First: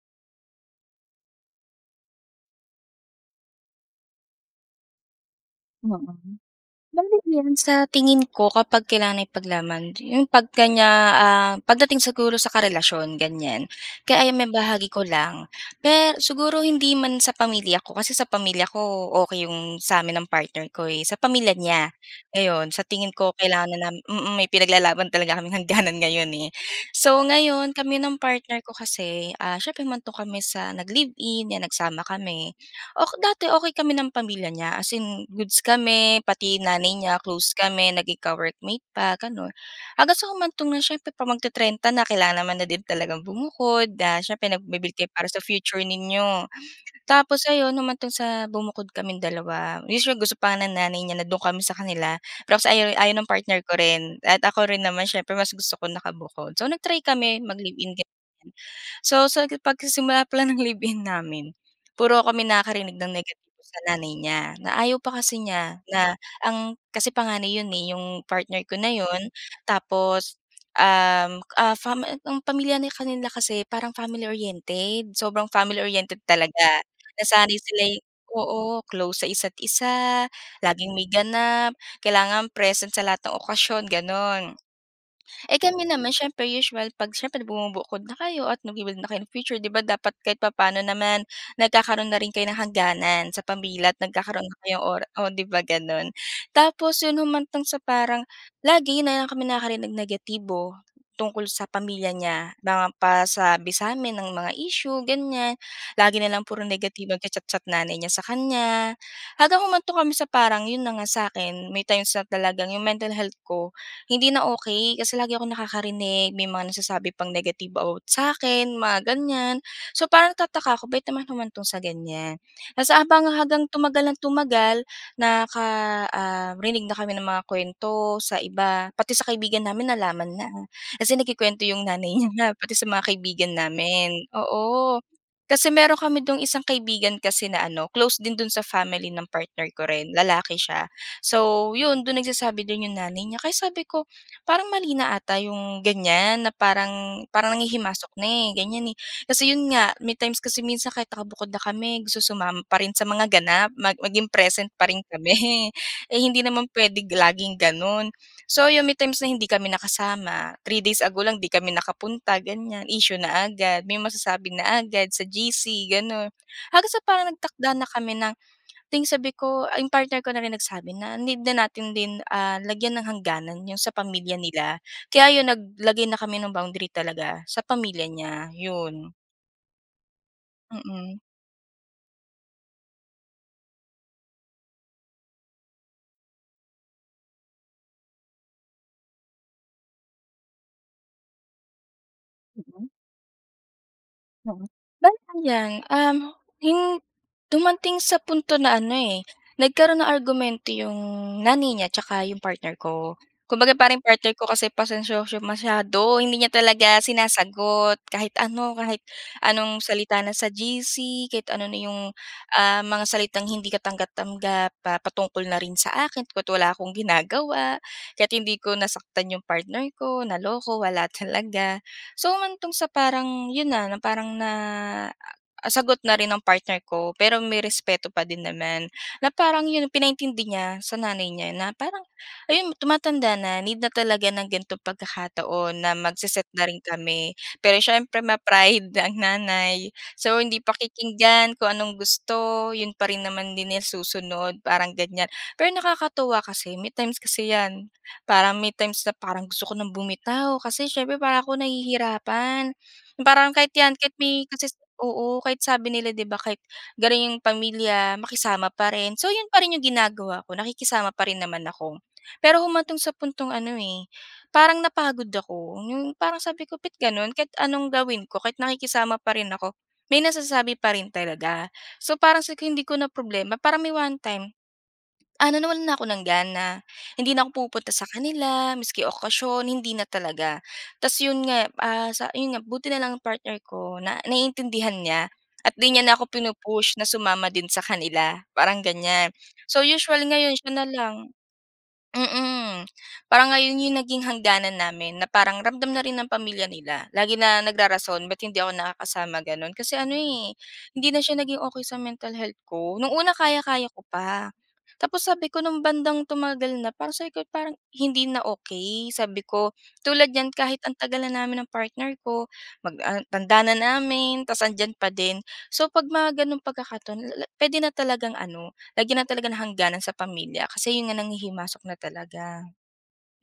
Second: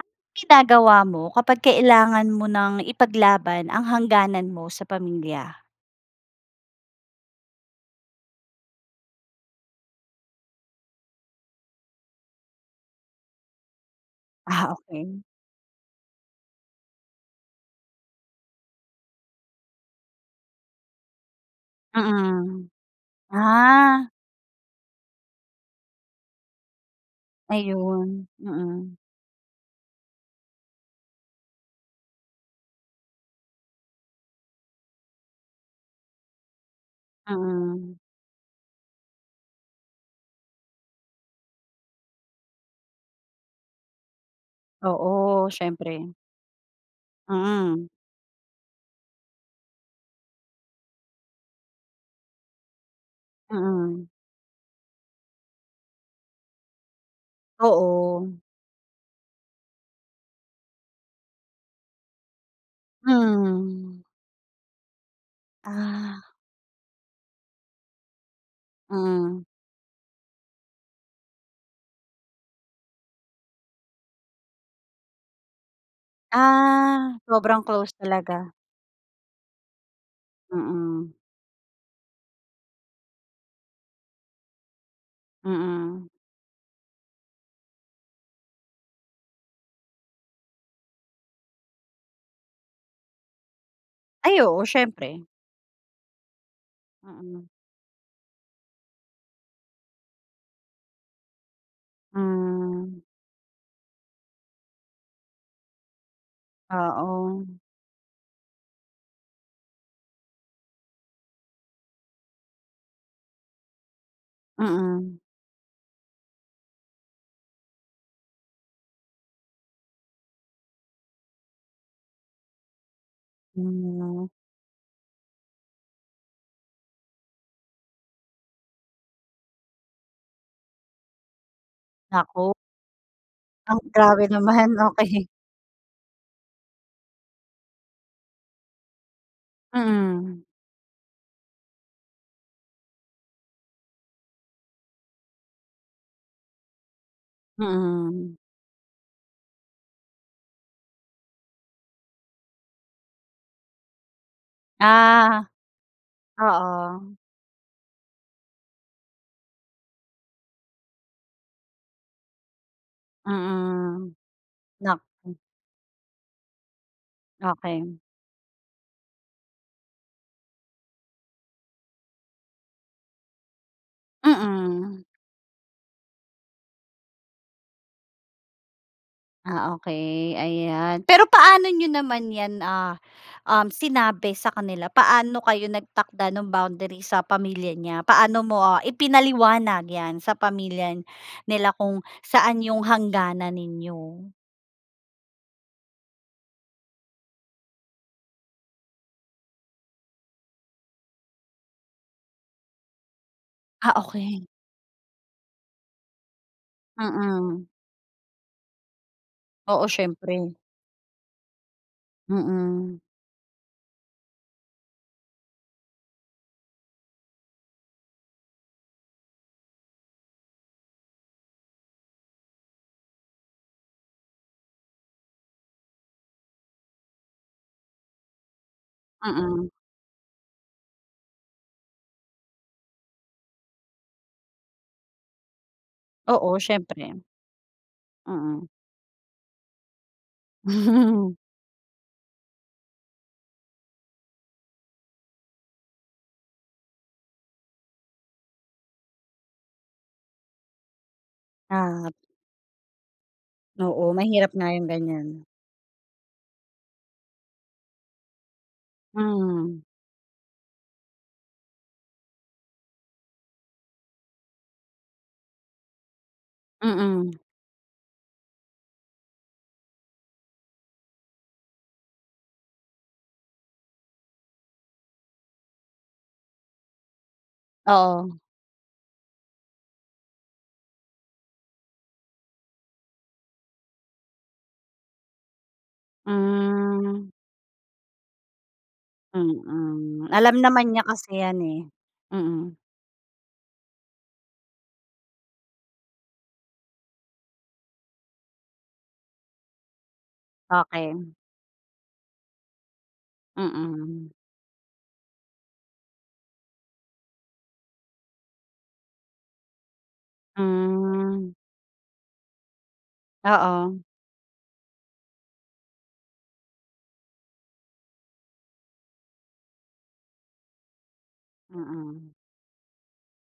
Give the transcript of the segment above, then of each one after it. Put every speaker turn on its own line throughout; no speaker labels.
Anong ginagawa mo kapag kailangan mo ng ipaglaban ang hangganan mo sa pamilya?
Oo. [unintelligible] sa tingin ko, kapag kailangan ipaglaban yung 'pag kaniya, ah, pagdating siguro sa karelasyon ganyan. Kaya ayan
Ah,
maibahagi ko
okey.
lang, pe siguro hindi man sa pamilya ko, kasi sa pamilya ko, okey 'yong sa amin ng partner ko eh, sa pamilya niya. Ngayon,
Mm.
sa tingin ko kailangan na namin
Ah.
mm, may pinaglalaban talaga kaming hanganan ngayon eh. So, ngayon kami ng
Ayun.
partner ko
Mm.
kasi, ah, siyempre humantong kami sa nag-live-in, 'yan nagsama kami. Ok dati okey kami ng pamilya niya. As in goods kami, pati nanay niya close kami,
Mm.
naging ka-workmate pa ganun. Hanggang sa humantong na siyempre 'pag magte-trenta na, kailangan naman na din talagang bumukod, ah, siyempre nagbi-build kayo para sa
Oo,
future
siyempre.
ninyo. Tapos ayun,
Mm.
humantong sa bumukod kaming dalawa. [unintelligible] gusto pa nga ng nanay niya na do'n kami sa kanila. Pero kasi ayaw-ayaw ng partner ko
Mm.
rin at ako rin naman, siyempre mas gusto ko nakabukod. So, nag-try kami mag-live-in ganyan.
Oo.
So, sa pagsisimula palang ng live-in namin, puro kami nakarinig ng negatibo sa
Hmm.
nanay niya, na ayaw pa kasi niya na
Ah.
ang kasi panganay 'yon eh, 'yong partner ko na 'yon
Hmm.
tapos, um, ah, fam ang pamilya na nila kanila kasi, parang family oriented, sobrang family oriented talaga.
Ah,
Nasanay
sobrang
sila
close
eh
talaga.
oo, close sa isa't-isa, laging may
Mm.
ganap, kailangan present sa lahat ng okasyon gano'n. Eh kami
Mm.
naman, siyempre usual 'pag siyempre bumubukod na kayo at nagbi-build na kayo ng future 'di ba dapat kahit papaano naman nagkakaroon na rin kayo ng hangganan sa pamilya at
Ay
nagkakaroon na
oo,
kayo ora
siyempre.
o 'di ba gano'n. Tapos 'yon,
Mm.
humantong sa parang, lagi na lang kami nakakarinig ng negatibo tungkol sa pamilya niya. Mga
Hmm.
pasabi sa amin ng mga issue ganyan. Lagi na lang puro negatibo, nagcha
Oo.
chat-chat nanay niya sa kanya. Hanggang humantong kami sa parang 'yon na nga sa 'kin, may times na talagang 'yong mental health ko, hindi na okey. Kasi
Mm.
lagi akong nakakarinig may mga nasasabi pang negative about sa akin, mga ganyan. So, parang nagtataka ako bakit naman humantong sa ganyan. Tapos habang hanggang tumagal ng
Hmm.
tumagal, nakaka um, rinig na kami ng mga kuwento sa iba. Pati sa kaibigan namin nalaman na, kasi nagkukuwento 'yong nanay niya na
Naku.
pati sa mga kaibigan
Ah,
namin.
grabe naman.
Oo,
Okey.
kasi mayro'n kami do'ng isang kaibigan kasi na ano, close din do'n sa family ng partner ko rin,
Mm.
lalaki siya. So, 'yon, do'n nagsasabi do'n 'yong nanay niya, kaya sabi ko, parang mali na 'ata 'yong ganyan na parang parang nanghihimasok na
Mm.
eh, ganyan eh. Kasi 'yon nga, may times kasi minsan kahit nakabukod na kami, gusto sumama pa rin sa mga ganap, mag maging present pa rin
Ah.
kami. Eh hindi naman puwedeng
Oo.
laging gano'n. So, 'yon may times na hindi kami nakasama, 3 days ago lang, 'di kami nakapunta ganyan, issue na agad. May
Mm.
masasabi na agad sa
Naku.
GC gano'n. Hanggang sa parang nagtakda na
Okey.
kami ng ding sabi ko, 'yong partner ko na rin nagsabi na need na natin din, ah, lagyan ng hangganan 'yong sa pamilya nila.
Mm.
Kaya 'yon, naglagay na kami ng boundary talaga sa pamilya niya, 'yon.
Ah, okey, ayan.
Mm.
Pero paano niyo naman 'yan, ah, um, sinabi sa kanila? Paano kayo nagtakda no'ng boundary sa pamilya niya? Paano mo ipinaliwanag 'yan, sa pamilya nila kung saan yung
Mm.
hangganan ninyo?
[unintelligible] Um, 'yong dumating sa punto na ano eh, nagkaroon ng argumento 'yong nanay niya tsaka 'yong partner ko. Kumbaga,
Ah,
parang partner
okey.
ko kasi pasensyoso masyado, hindi niya talaga
Mm.
sinasagot. Kahit ano, kahit anong
Oo,
salita na sa
siyempre.
GC, kahit ano na 'yong, ah,
Mm.
mga salitang hindi ka tanggap-tanggap, ah, patungkol na rin sa akin, kahit wala akong ginagawa. Kahit hindi ko nasaktan 'yong partner ko, naloko, wala talaga. So, humantong sa parang yun na, na parang na sagot na rin ang partner ko pero may respeto pa din naman na parang
Mm.
'yon, pinaintindi niya sa nanay niya na parang ayun, tumatanda na, need na talaga ng ganitong pagkakataon na mag-se-set
Oo,
na rin
siyempre.
kami. Pero siyempre
Mm.
ma-pride ang nanay, so, hindi pakikinggan kung anong gusto. 'Yon pa rin naman din ang susunod, parang ganyan. Pero nakakatuwa kasi may times kasi 'yan, parang may times na parang gusto ko ng bumitaw kasi siyempre para 'ko
Ah.
nahihirapan. 'Yong parang kahit 'yan, kahit
Oo,
may
mahirap nga
masasa
yung
oo,
ganyan.
kahit sabi nila 'di ba kahit garin 'yong pamilya, makisama pa rin. So, 'yon pa rin
Hmm.
'yong ginagawa ko, nakikisama pa rin naman ako. Pero humantong sa puntong ano eh, parang napagod ako. 'Yong parang sabi ko, "Ba't
Mm.
gano'n? Kahit anong gawin ko, kahit nakikisama pa rin ako, may nasasabi pa rin talaga." So, parang sabi ko, hindi ko na problema. Parang may one time, ano nawalan na ako ng gana, hindi na ako pupunta sa
Oo.
kanila, miski okasyon, hindi na talaga. Tapos 'yon nga, ah, sa 'yon nga, buti na lang ang partner ko na naiintindihan niya at 'di niya na ako pinu-push na
Hmm.
sumama din sa kanila, parang ganyan. So, usually
Mm,
ngayon
alam
siya na
naman niya
lang.
kasi 'yan eh. Mm.
Mm, parang yon nga 'yong naging hangganan namin, na parang ramdam na rin ng pamilya nila. Lagi na nagrarason ba't hindi ako nakakasama gano'n kasi ano eh, hindi na
[unintelligible]
siya naging okey sa mental health ko. No'ng una, kaya-kaya ko
Mm.
pa, tapos sabi ko no'ng bandang tumagal na, parang sabi ko, parang hindi na okey sabi ko. Tulad niyan, kahit ang tagal na
Hmm.
namin ng partner ko mag ah, tanda na
Oo.
namin tapos andiyan pa din. So, 'pag mga gano'ng pagkakataon, la-la puwede na talagang ano, lagyan na talaga ng hangganan sa pamilya. Kasi 'yon nga, nanghihimasok na
Mm.
talaga.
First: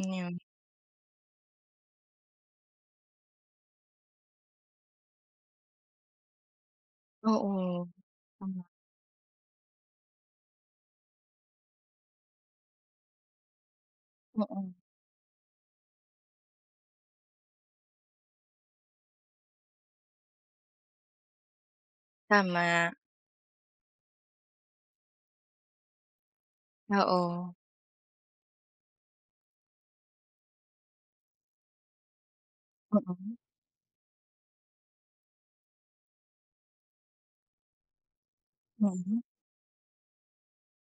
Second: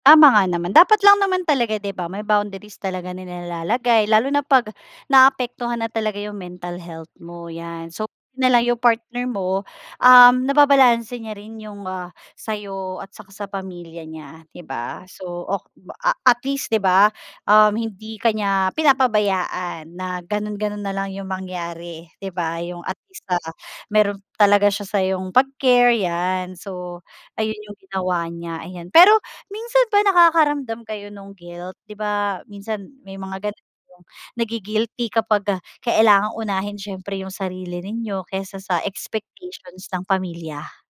'Yun
Tama
'yon.
nga naman. Dapat lang naman talaga 'di ba, may boundaries talaga na nilalagay, lalo na 'pag naapektuhan na talaga 'yong mental health mo,
Oo.
'yan. So, 'yon nalang
Tama.
'yong partner mo, um, nababalanse niya rin 'yong, ah, sa 'yo at saka sa pamilya niya 'di
Oo.
ba. So, ok ba a at least 'di ba, um, hindi ka niya pinapabayaan na ganun ganun nalang yung mangyari 'di ba. Yung
Tama.
at least, ah, mayro'n talaga siya sa'yong pag-care, 'yan. So,
Oo.
ayun yung ginawa niya, ayan. Pero, minsan ba nakakaramdam kayo nung guilt? 'Di ba minsan may
Oo.
mga ganun yung na-gi-guilty kapag, ah, kailangang unahin siyempre yung sarili ninyo kaysa sa
Mm.
expectations ng pamilya.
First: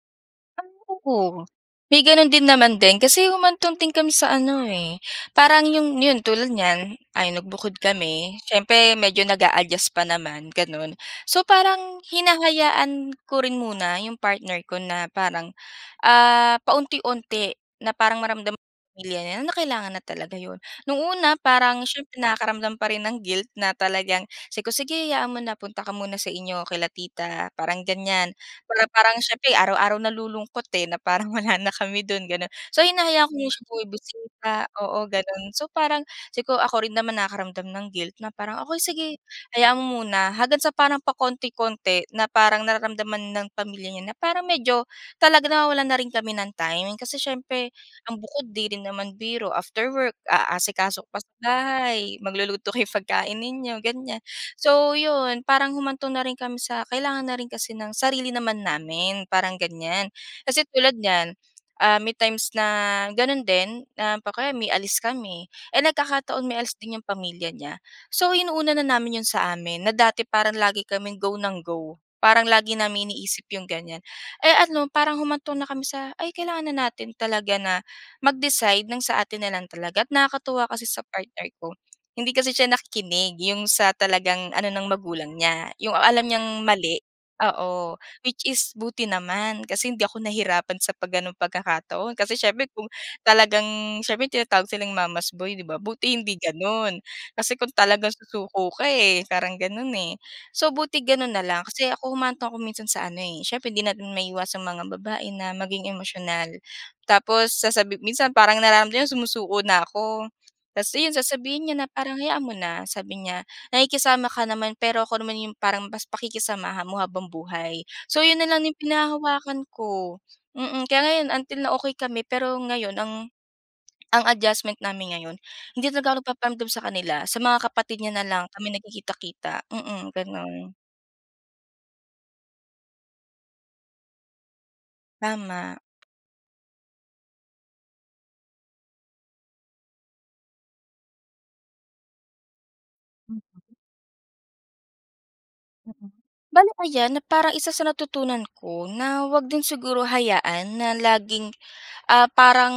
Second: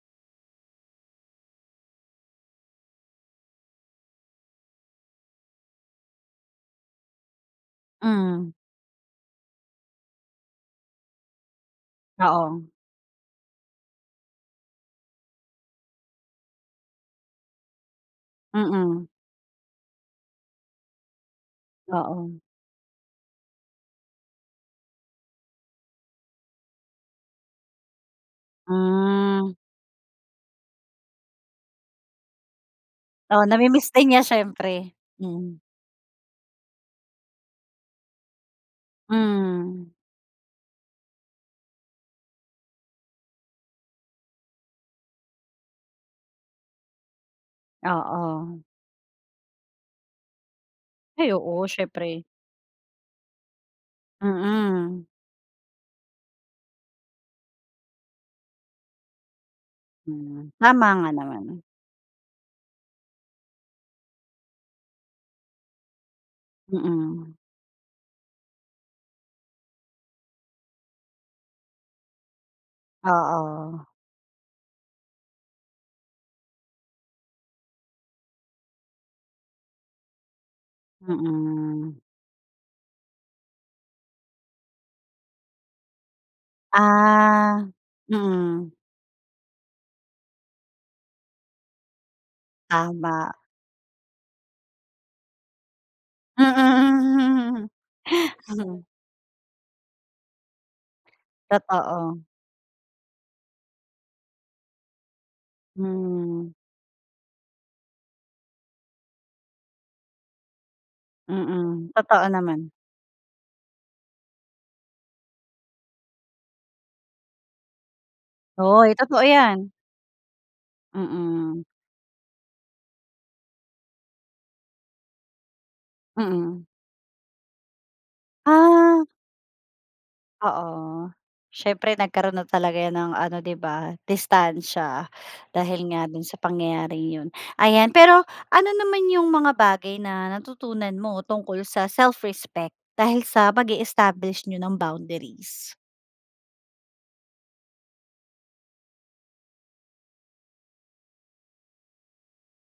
Oo, may gano'n din naman din. Kasi humantong din kami sa ano eh, parang 'yong 'yon, tulad niyan. Ay, nagbukod kami,
Hmm.
siyempre medyo nag-a-adjust pa naman, gano'n. So, parang
Oo.
hinahayaan ko rin muna 'yong partner ko na parang, ah, paunti-unti na parang maramdam ng
Mm.
pamilya niya na kailangan na talaga 'yon. No'ng una, parang siyempre
Oo.
nakakaramdam pa rin ng guilt na talagang, sabi ko, "Sige, hayaan mo na, punta ka muna sa inyo, kila tita." parang ganyan. Para parang
Hmm.
siyempre, araw-araw nalulungkot eh, na parang wala na kami do'n gano'n. So, hinahayaan
Oo,
ko siya
na-mi-miss din niya,
bumibisita
siyempre.
oo, gano'n.
Mm.
So, parang, ako rin naman nakakaramdam ng guilt na parang, "Okey sige, hayaan
Hmm.
mo muna." Hanggang sa parang pakonti-konti, na parang nararamdaman ng pamilya niya na parang medyo talaga nawawalan na rin kami ng time. Kasi siyempre, ang bukod
Oo.
'di rin naman biro, after work aasikaso ka pa sa
Ay
gawaing
oo,
bahay,
siyempre.
magluluto kayo pagkain ninyo, ganyan. So,
Mm.
'yon parang humantong na rin kami sa kailangan na rin kasi ng sarili naman namin, parang ganyan.
Hmm,
Kasi
tama
tulad
nga
niyan,
naman.
ah, may times na gano'n din [unintelligible] o kaya may alis kami, eh nagkakataon, may alis din 'yong
Mm.
pamilya niya. So, inuuna na namin 'yon sa amin, na dati parang lagi kaming go ng go. Parang lagi naming iniisip 'yong
Oo.
ganyan. Eh ano, parang humantong na kami sa ay, kailangan na natin talaga na mag-decide ng sa atin na lang talaga at nakakatuwa kasi sa partner ko,
Mm.
hindi kasi siya nakikinig. 'Yong sa talagang ano ng magulang niya 'yong alam niyang mali
Ah.
oo, which
Mm.
is buti naman kasi hindi ako nahirapan sa 'pag gano'ng pagkakataon kasi siyempre kung
Tama.
talagang siyempre tinatawag silang mama's boy 'di ba. Buti hindi gano'n, kasi kung talagang susuko ka eh, parang gano'n eh. So, buti gano'n na lang, kasi ako,
Totoo.
humantong ako minsan sa ano eh siyempre, hindi natin maiiwas ang mga babae na maging
Hmm.
emosyonal. Tapos, sasabi minsan parang nararamdam niya, sumusuko na ako. Tapos ayun, sasabihin niya na
Mm,
parang,
totoo
"Hayaan mo
naman.
na," sabi niya "nakikisama ka naman pero ako naman 'yong parang mas pakikisamahan mo habang buhay." So, 'yon na lang 'yong
Oo eh, totoo
pinanghahawakan
'yan.
ko. Mm, kaya ngayon until
Mm.
na okey kami pero ngayon ang ang adjustment namin ngayon, hindi talaga
Mm.
nagpaparamdam sa kanila. Sa mga kapatid niya na lang, kami
Ah.
nagkikita-kita. Mm, gano'n.
Oo. Siyempre nagkaroon na talaga 'yan ng ano 'di ba, distansiya
Tama.
dahil nga do'n sa pangyayaring 'yon. Ayan, pero ano naman yung mga bagay na natutunan mo tungkol sa self-respect dahil sa pag-e-establish n'yo ng boundaries?
Mm. Bale ayan, na parang isa sa natutunan ko na 'wag din siguro hayaan na laging, ah, parang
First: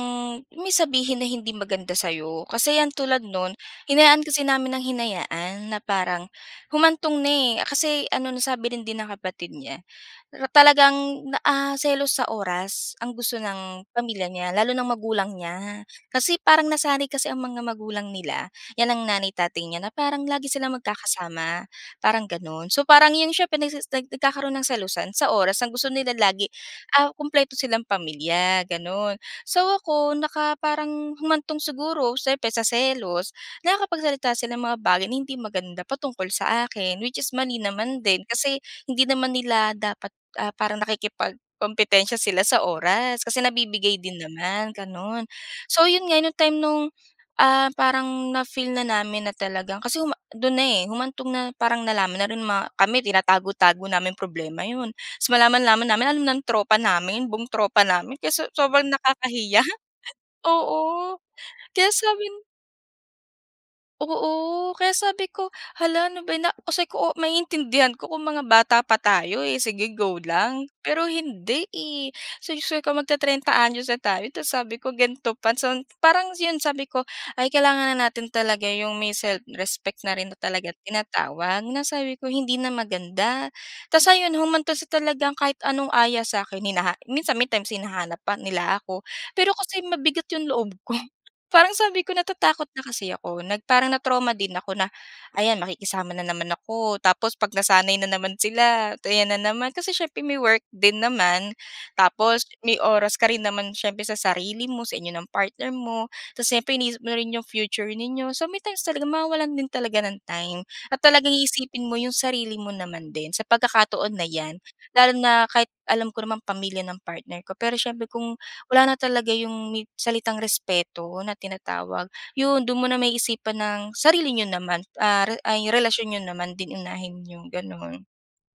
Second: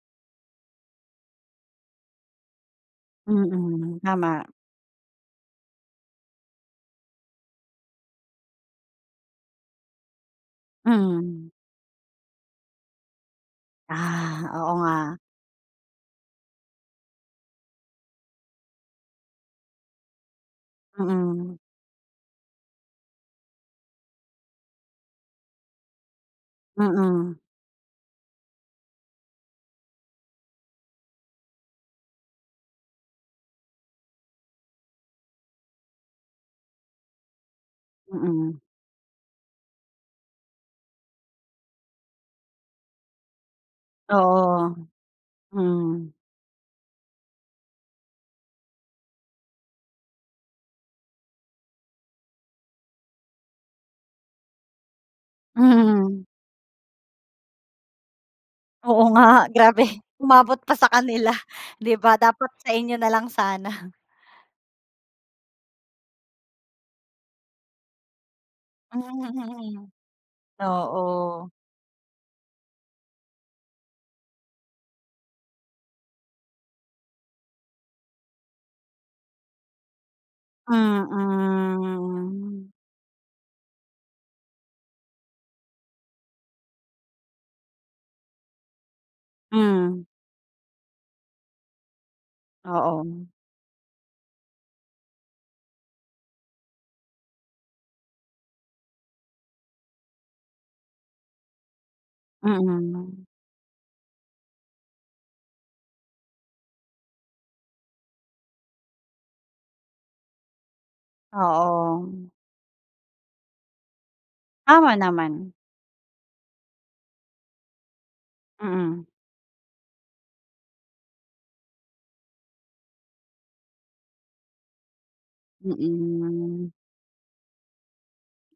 may sabihin na hindi maganda sa 'yo. Kasi yan, tulad no'n
Mm,
hinayaan kasi
tama.
namin ng hinayaan na parang humantong na eh, kasi ano, nasabi rin din ng kapatid niya, talagang na
Mhm.
ah, selos sa oras ang gusto ng pamilya
Ah,
niya, lalo
oo
ng
nga.
magulang niya. Kasi parang nasanay kasi ang mga magulang nila, 'yan ang nanay tatay niya na parang lagi silang
Mm.
magkakasama parang gano'n. So, parang 'yon siyempre nagse nagkakaroon ng selosan sa oras. Ang gusto nila lagi, ah,
Mm.
kumpleto silang pamilya ganun. So, ako, naka parang, humantong siguro siyempre sa selos, nakakapagsalita sila ng mga bagay na hindi maganda pa tungkol sa akin, which is mali naman din.
Mm.
Kasi, hindi naman nila dapat, ah, parang nakikipagkompetensya sila sa oras kasi nabibigay din naman,
Oo.
ganon. So, 'yon
Hmm.
nga no time no'ng, ah, parang na-feel na namin na talagang kasi huma do'n na eh, humantong na parang nalaman na rin ma kami, tinatago-tago naming problema, 'yon. So, malaman-laman namin,
Mhm.
alam ng tropa namin, buong tropa namin. Kaya so sobrang
Oo nga,
nakakahiya.
grabe. Umabot pa sa
Oo,
kanila, 'di ba.
sabi
Dapat sa inyo nalang sana.
Oo, kaya sabi ko "Hala, ano ba yan!" na sabi ko, maiintindihan ko kung mga bata pa tayo eh,
[unintelligible]
sige, go lang. Pero
Oo.
hindi eh, So, sabi ko, "Mag-te-trenta anyos na tayo tapos sabi ko gan'to pa." So, parang 'yon." Sabi ko "Ay kailangan na natin talaga 'yong may self-respect na rin talaga tinatawag," na sabi ko, "hindi
Mm.
na maganda." Tapos ayun humantong sa talagang kahit anong aya sa akin hinaha minsan may times hinahanap pa nila ako pero kasi
Hmm.
mabigat 'yong loob ko parang sabi ko "Natatakot na kasi
Oo.
ako nag parang na-trauma din ako na ayan makikisama na naman ako, tapos 'pag nasanay na naman sila at ayan na naman kasi siyempre may-work din naman tapos may oras
Mm.
ka rin naman siyempre sa sarili mo, sa inyo ng partner mo, tapos siyempre iniisip mo rin 'yong future ninyo." So may times sa mawawalan din talaga ng time at talagang iisipin mo yung
Oo
sarili mo naman din sa pagkakataon na yan,
Tama
lalo na
naman.
kahit alam ko namang pamilya ng partner ko pero siyempre, kung wala na
Mm.
talaga 'yong may salitang respeto na tinatawag 'yon doon mo maiisipan ang sarili ninyo naman, a-ay relasyon niyo naman
Mm.
din unahin niyo gano'n.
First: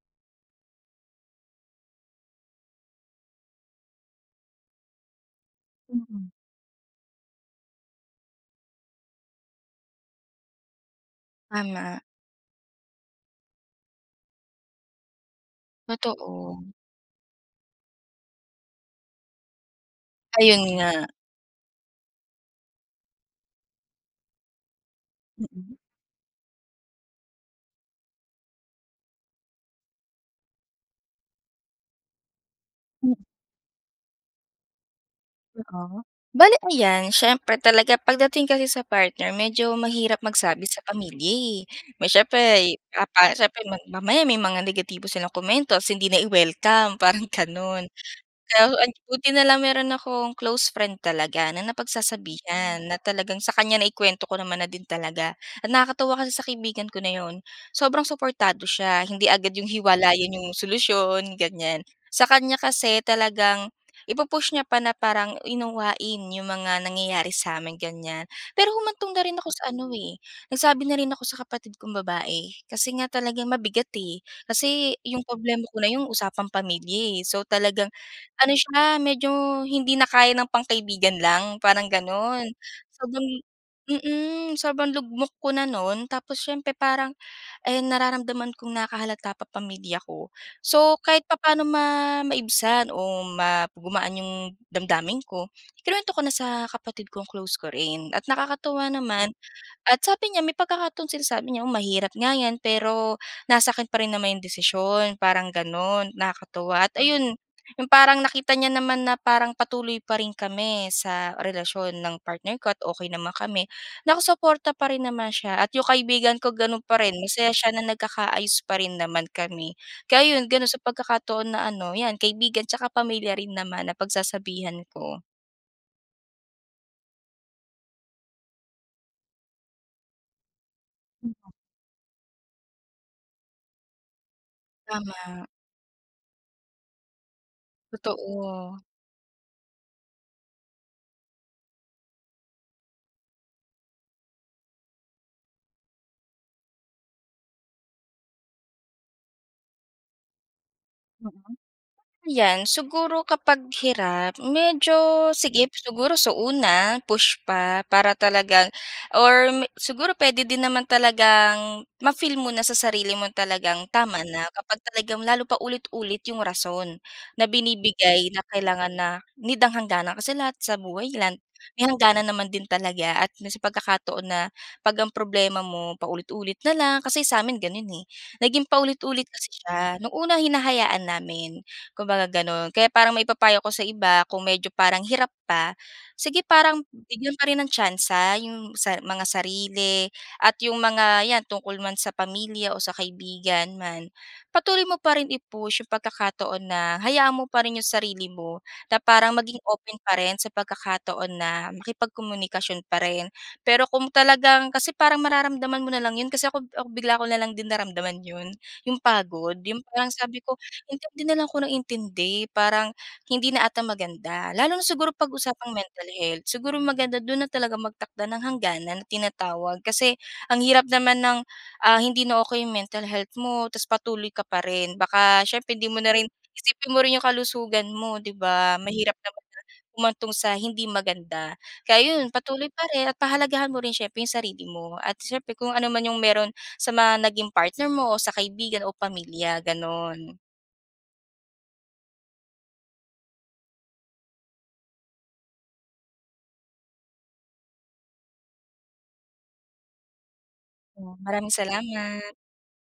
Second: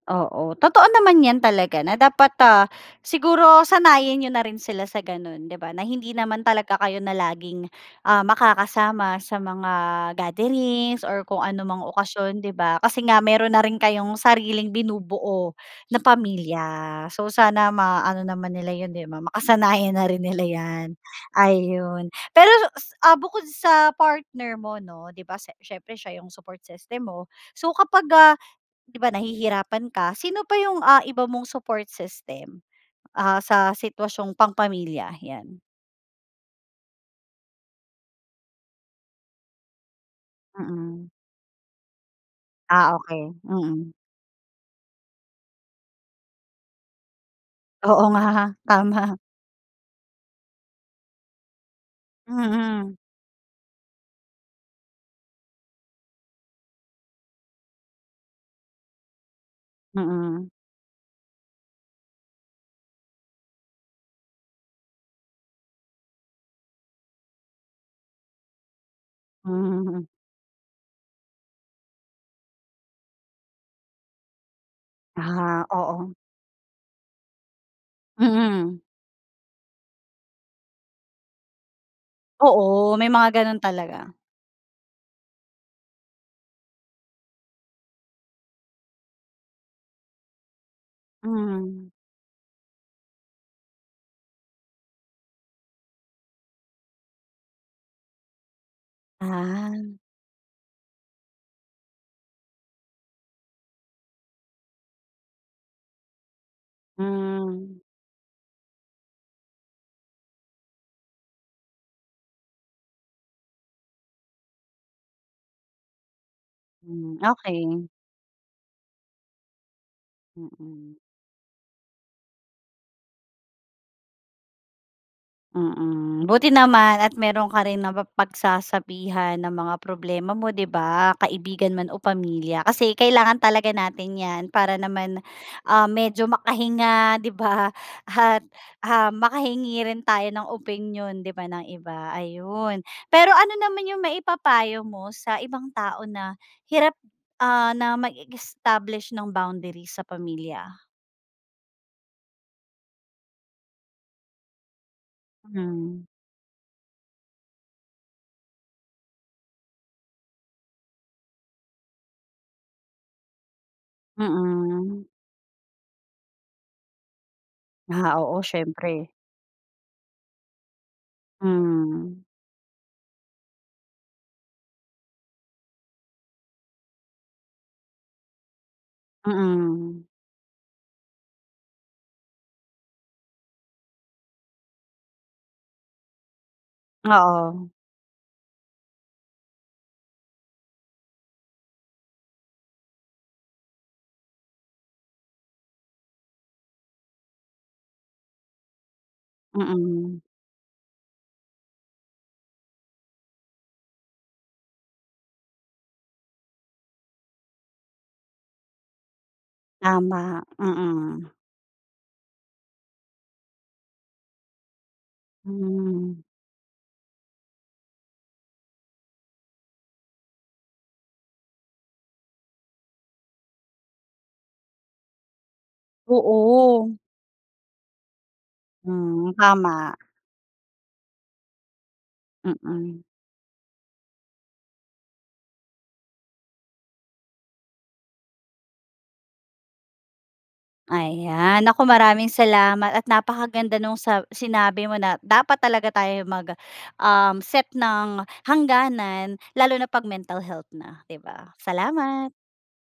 Oo, totoo naman 'yan talaga na dapat, ah, siguro sanayin niyo na rin sila sa ganun, 'di ba. Na hindi
Mm.
naman talaga kayo na laging, ah, makakasama sa mga gatherings or kung anumang
Tama.
okasyon 'di ba. Kasi nga, mayro'n na rin kayong sariling binubuo na
Totoo.
pamilya. So, sana maano naman nila yun 'di ba, makasanayan na rin nila
Ayun
'yan.
nga.
Ayun, pero ah, bukod sa partner mo 'no, 'di ba sa
Mm.
siyempre siya yung support system mo. So, kapag, ah, 'di ba nahihirapan ka, sino pa yung, ah, iba mong support system?
[unintelligible]
Ah, sa sitwasyong pang pamilya, 'yan?
Oo. Bale ayan, siyempre talaga pagdating kasi sa partner, medyo mahirap magsabi sa
Mm.
pamilya eh. May siyempre
Ah
papa
okey.
siyempre
Mm.
mamaya may mga negatibo silang komento tapos hindi na i-welcome, parang ganun.
Oo nga,
Kaso an
tama.
buti na lang mayro'n akong close friend talaga na napagsasabihan.
Mhm.
Na talagang sa kanya, na i-kuwento ko naman na din talaga. At nakakatuwa kasi sa kaibigan ko na 'yon sobrang suportado siya hindi agad 'yong hiwalay 'yon
Mm.
'yong solusyon ganyan sa kanya kasi talagang i-pu-push niya pa na parang, unawain 'yong mga nangyayari sa amin ganyan. Pero humantong na rin ako sa ano
Hmm.
nagsabi na rin ako sa kapatid kong babae, kasi nga talagang mabigat eh kasi 'yong problema
Ah,
ko na 'yong
oo.
usapang pamilya. So talagang ano
Mhm.
siya medyo hindi na kaya ng pangkaibigan lang parang gano'n.
Oo, may
Sobrang
mga ganun talaga.
mhm, sobrang lugmok ko na no'n tapos siyempre parang nararamdaman kong nakahalata pa pamilya ko, so kahit papaano ma
Hmm.
maibsan o ma gumaan 'yong damdamin ko, i-kinuwento ko na sa kapatid kong close ko rin at nakakatuwa naman
Ah.
at sabi niya may pagkakataon sinasabi niyang mahirap nga 'yan, pero nasa akin pa rin naman 'yong desisyon parang gano'n. Nakakatuwa at ayun
Hmm.
yung parang nakita niya naman na parang patuloy pa rin kami sa relasyon ng partner ko at okey naman kami, nakasuporta pa rin naman siya at 'yong kaibigan ko ganun pa
Hmm,
rin masaya siya na
okey.
nagkakaayos pa rin naman kami kaya yun gano'n sa
Mm.
pagkakataon na, ano 'yan kaibigan at saka pamilya rin naman na pagsasabihan ko.
Mm. Buti naman at mayro'n ka rin na-pa pagsasabihan ng mga problema mo 'di ba, kaibigan man o pamilya. Kasi kailangan talaga natin 'yan, para naman,
Tama.
ah, medyo makahinga 'di ba at,
Totoo.
ah, makahingi rin tayo ng opinyon 'di ba ng iba. Ayun, pero ano naman yung maipapayo mo sa ibang tao na hirap, ah, na mag-establish no'ng boundary sa pamilya?
[unintelligible] 'Yan siguro kapag hirap medyo sige
Mhm.
siguro sa una push pa para talagang or siguro puwede din naman talagang ma-feel mo na sa sarili mo talagang tama na kapag
Mm.
talagang lalo paulit-ulit 'yong rason na
Ah
binibigay
oo,
na kailangan na
siyempre.
need ng hangganan kasi lahat sa buhay lan-may
Hmm.
hangganan naman din talaga at pagkakataon na 'pag ang problema mo paulit-ulit na lang kasi sa amin gano'n eh naging paulit-ulit kasi siya
Mm.
nu'ng unang hinahayaan namin kumbaga gano'n kaya parang maipapayo ako sa iba kung medyo parang hirap pa sige parang bigyan pa rin
Oo.
ang tsansa 'yong sa mga sarili at 'yong mga 'yan tungkol man sa pamilya o sa kaibigan man patuloy mo pa rin i-push 'yong pagkakataon na hayaan mo pa rin 'yong sarili mo na parang maging open pa
Mm.
rin sa pagkakataon na makipagkomunikasyon pa rin pero kung talagang kasi parang mararamdaman mo na lang 'yon kasi ako-ako bigla ko na lang din naramdaman 'yon 'yong pagod 'yong parang
Tama,
sabi ko intindi
mm.
na lang ako ng intindi parang hindi na 'ata maganda lalo na siguro pag-usapang mental
Hmm.
health siguro maganda do'n talagang magtakda ng hangganan na tinatawag kasi ang hirap naman ng ah hindi na okey 'yong mental health mo tas patuloy ka pa rin baka siyempre hindi mo na rin isipin
Oo.
mo rin 'yong kalusugan mo 'di ba mahirap
Hmm,
naman
tama.
humantong sa hindi maganda kaya 'yon patuloy pa
Mm.
rin at pahalagahan mo rin siyempre 'yong sarili mo at siyempre kung ano man 'yong mayro'n sa mga naging partner mo o sa kaibigan o pamilya gano'n
Ayan. Naku, maraming salamat at napakaganda nung sab sinabi mo na dapat talaga tayo mag um, set ng hangganan lalo na 'pag mental health na,
Oo,
'di
maraming
ba. Salamat.
salamat.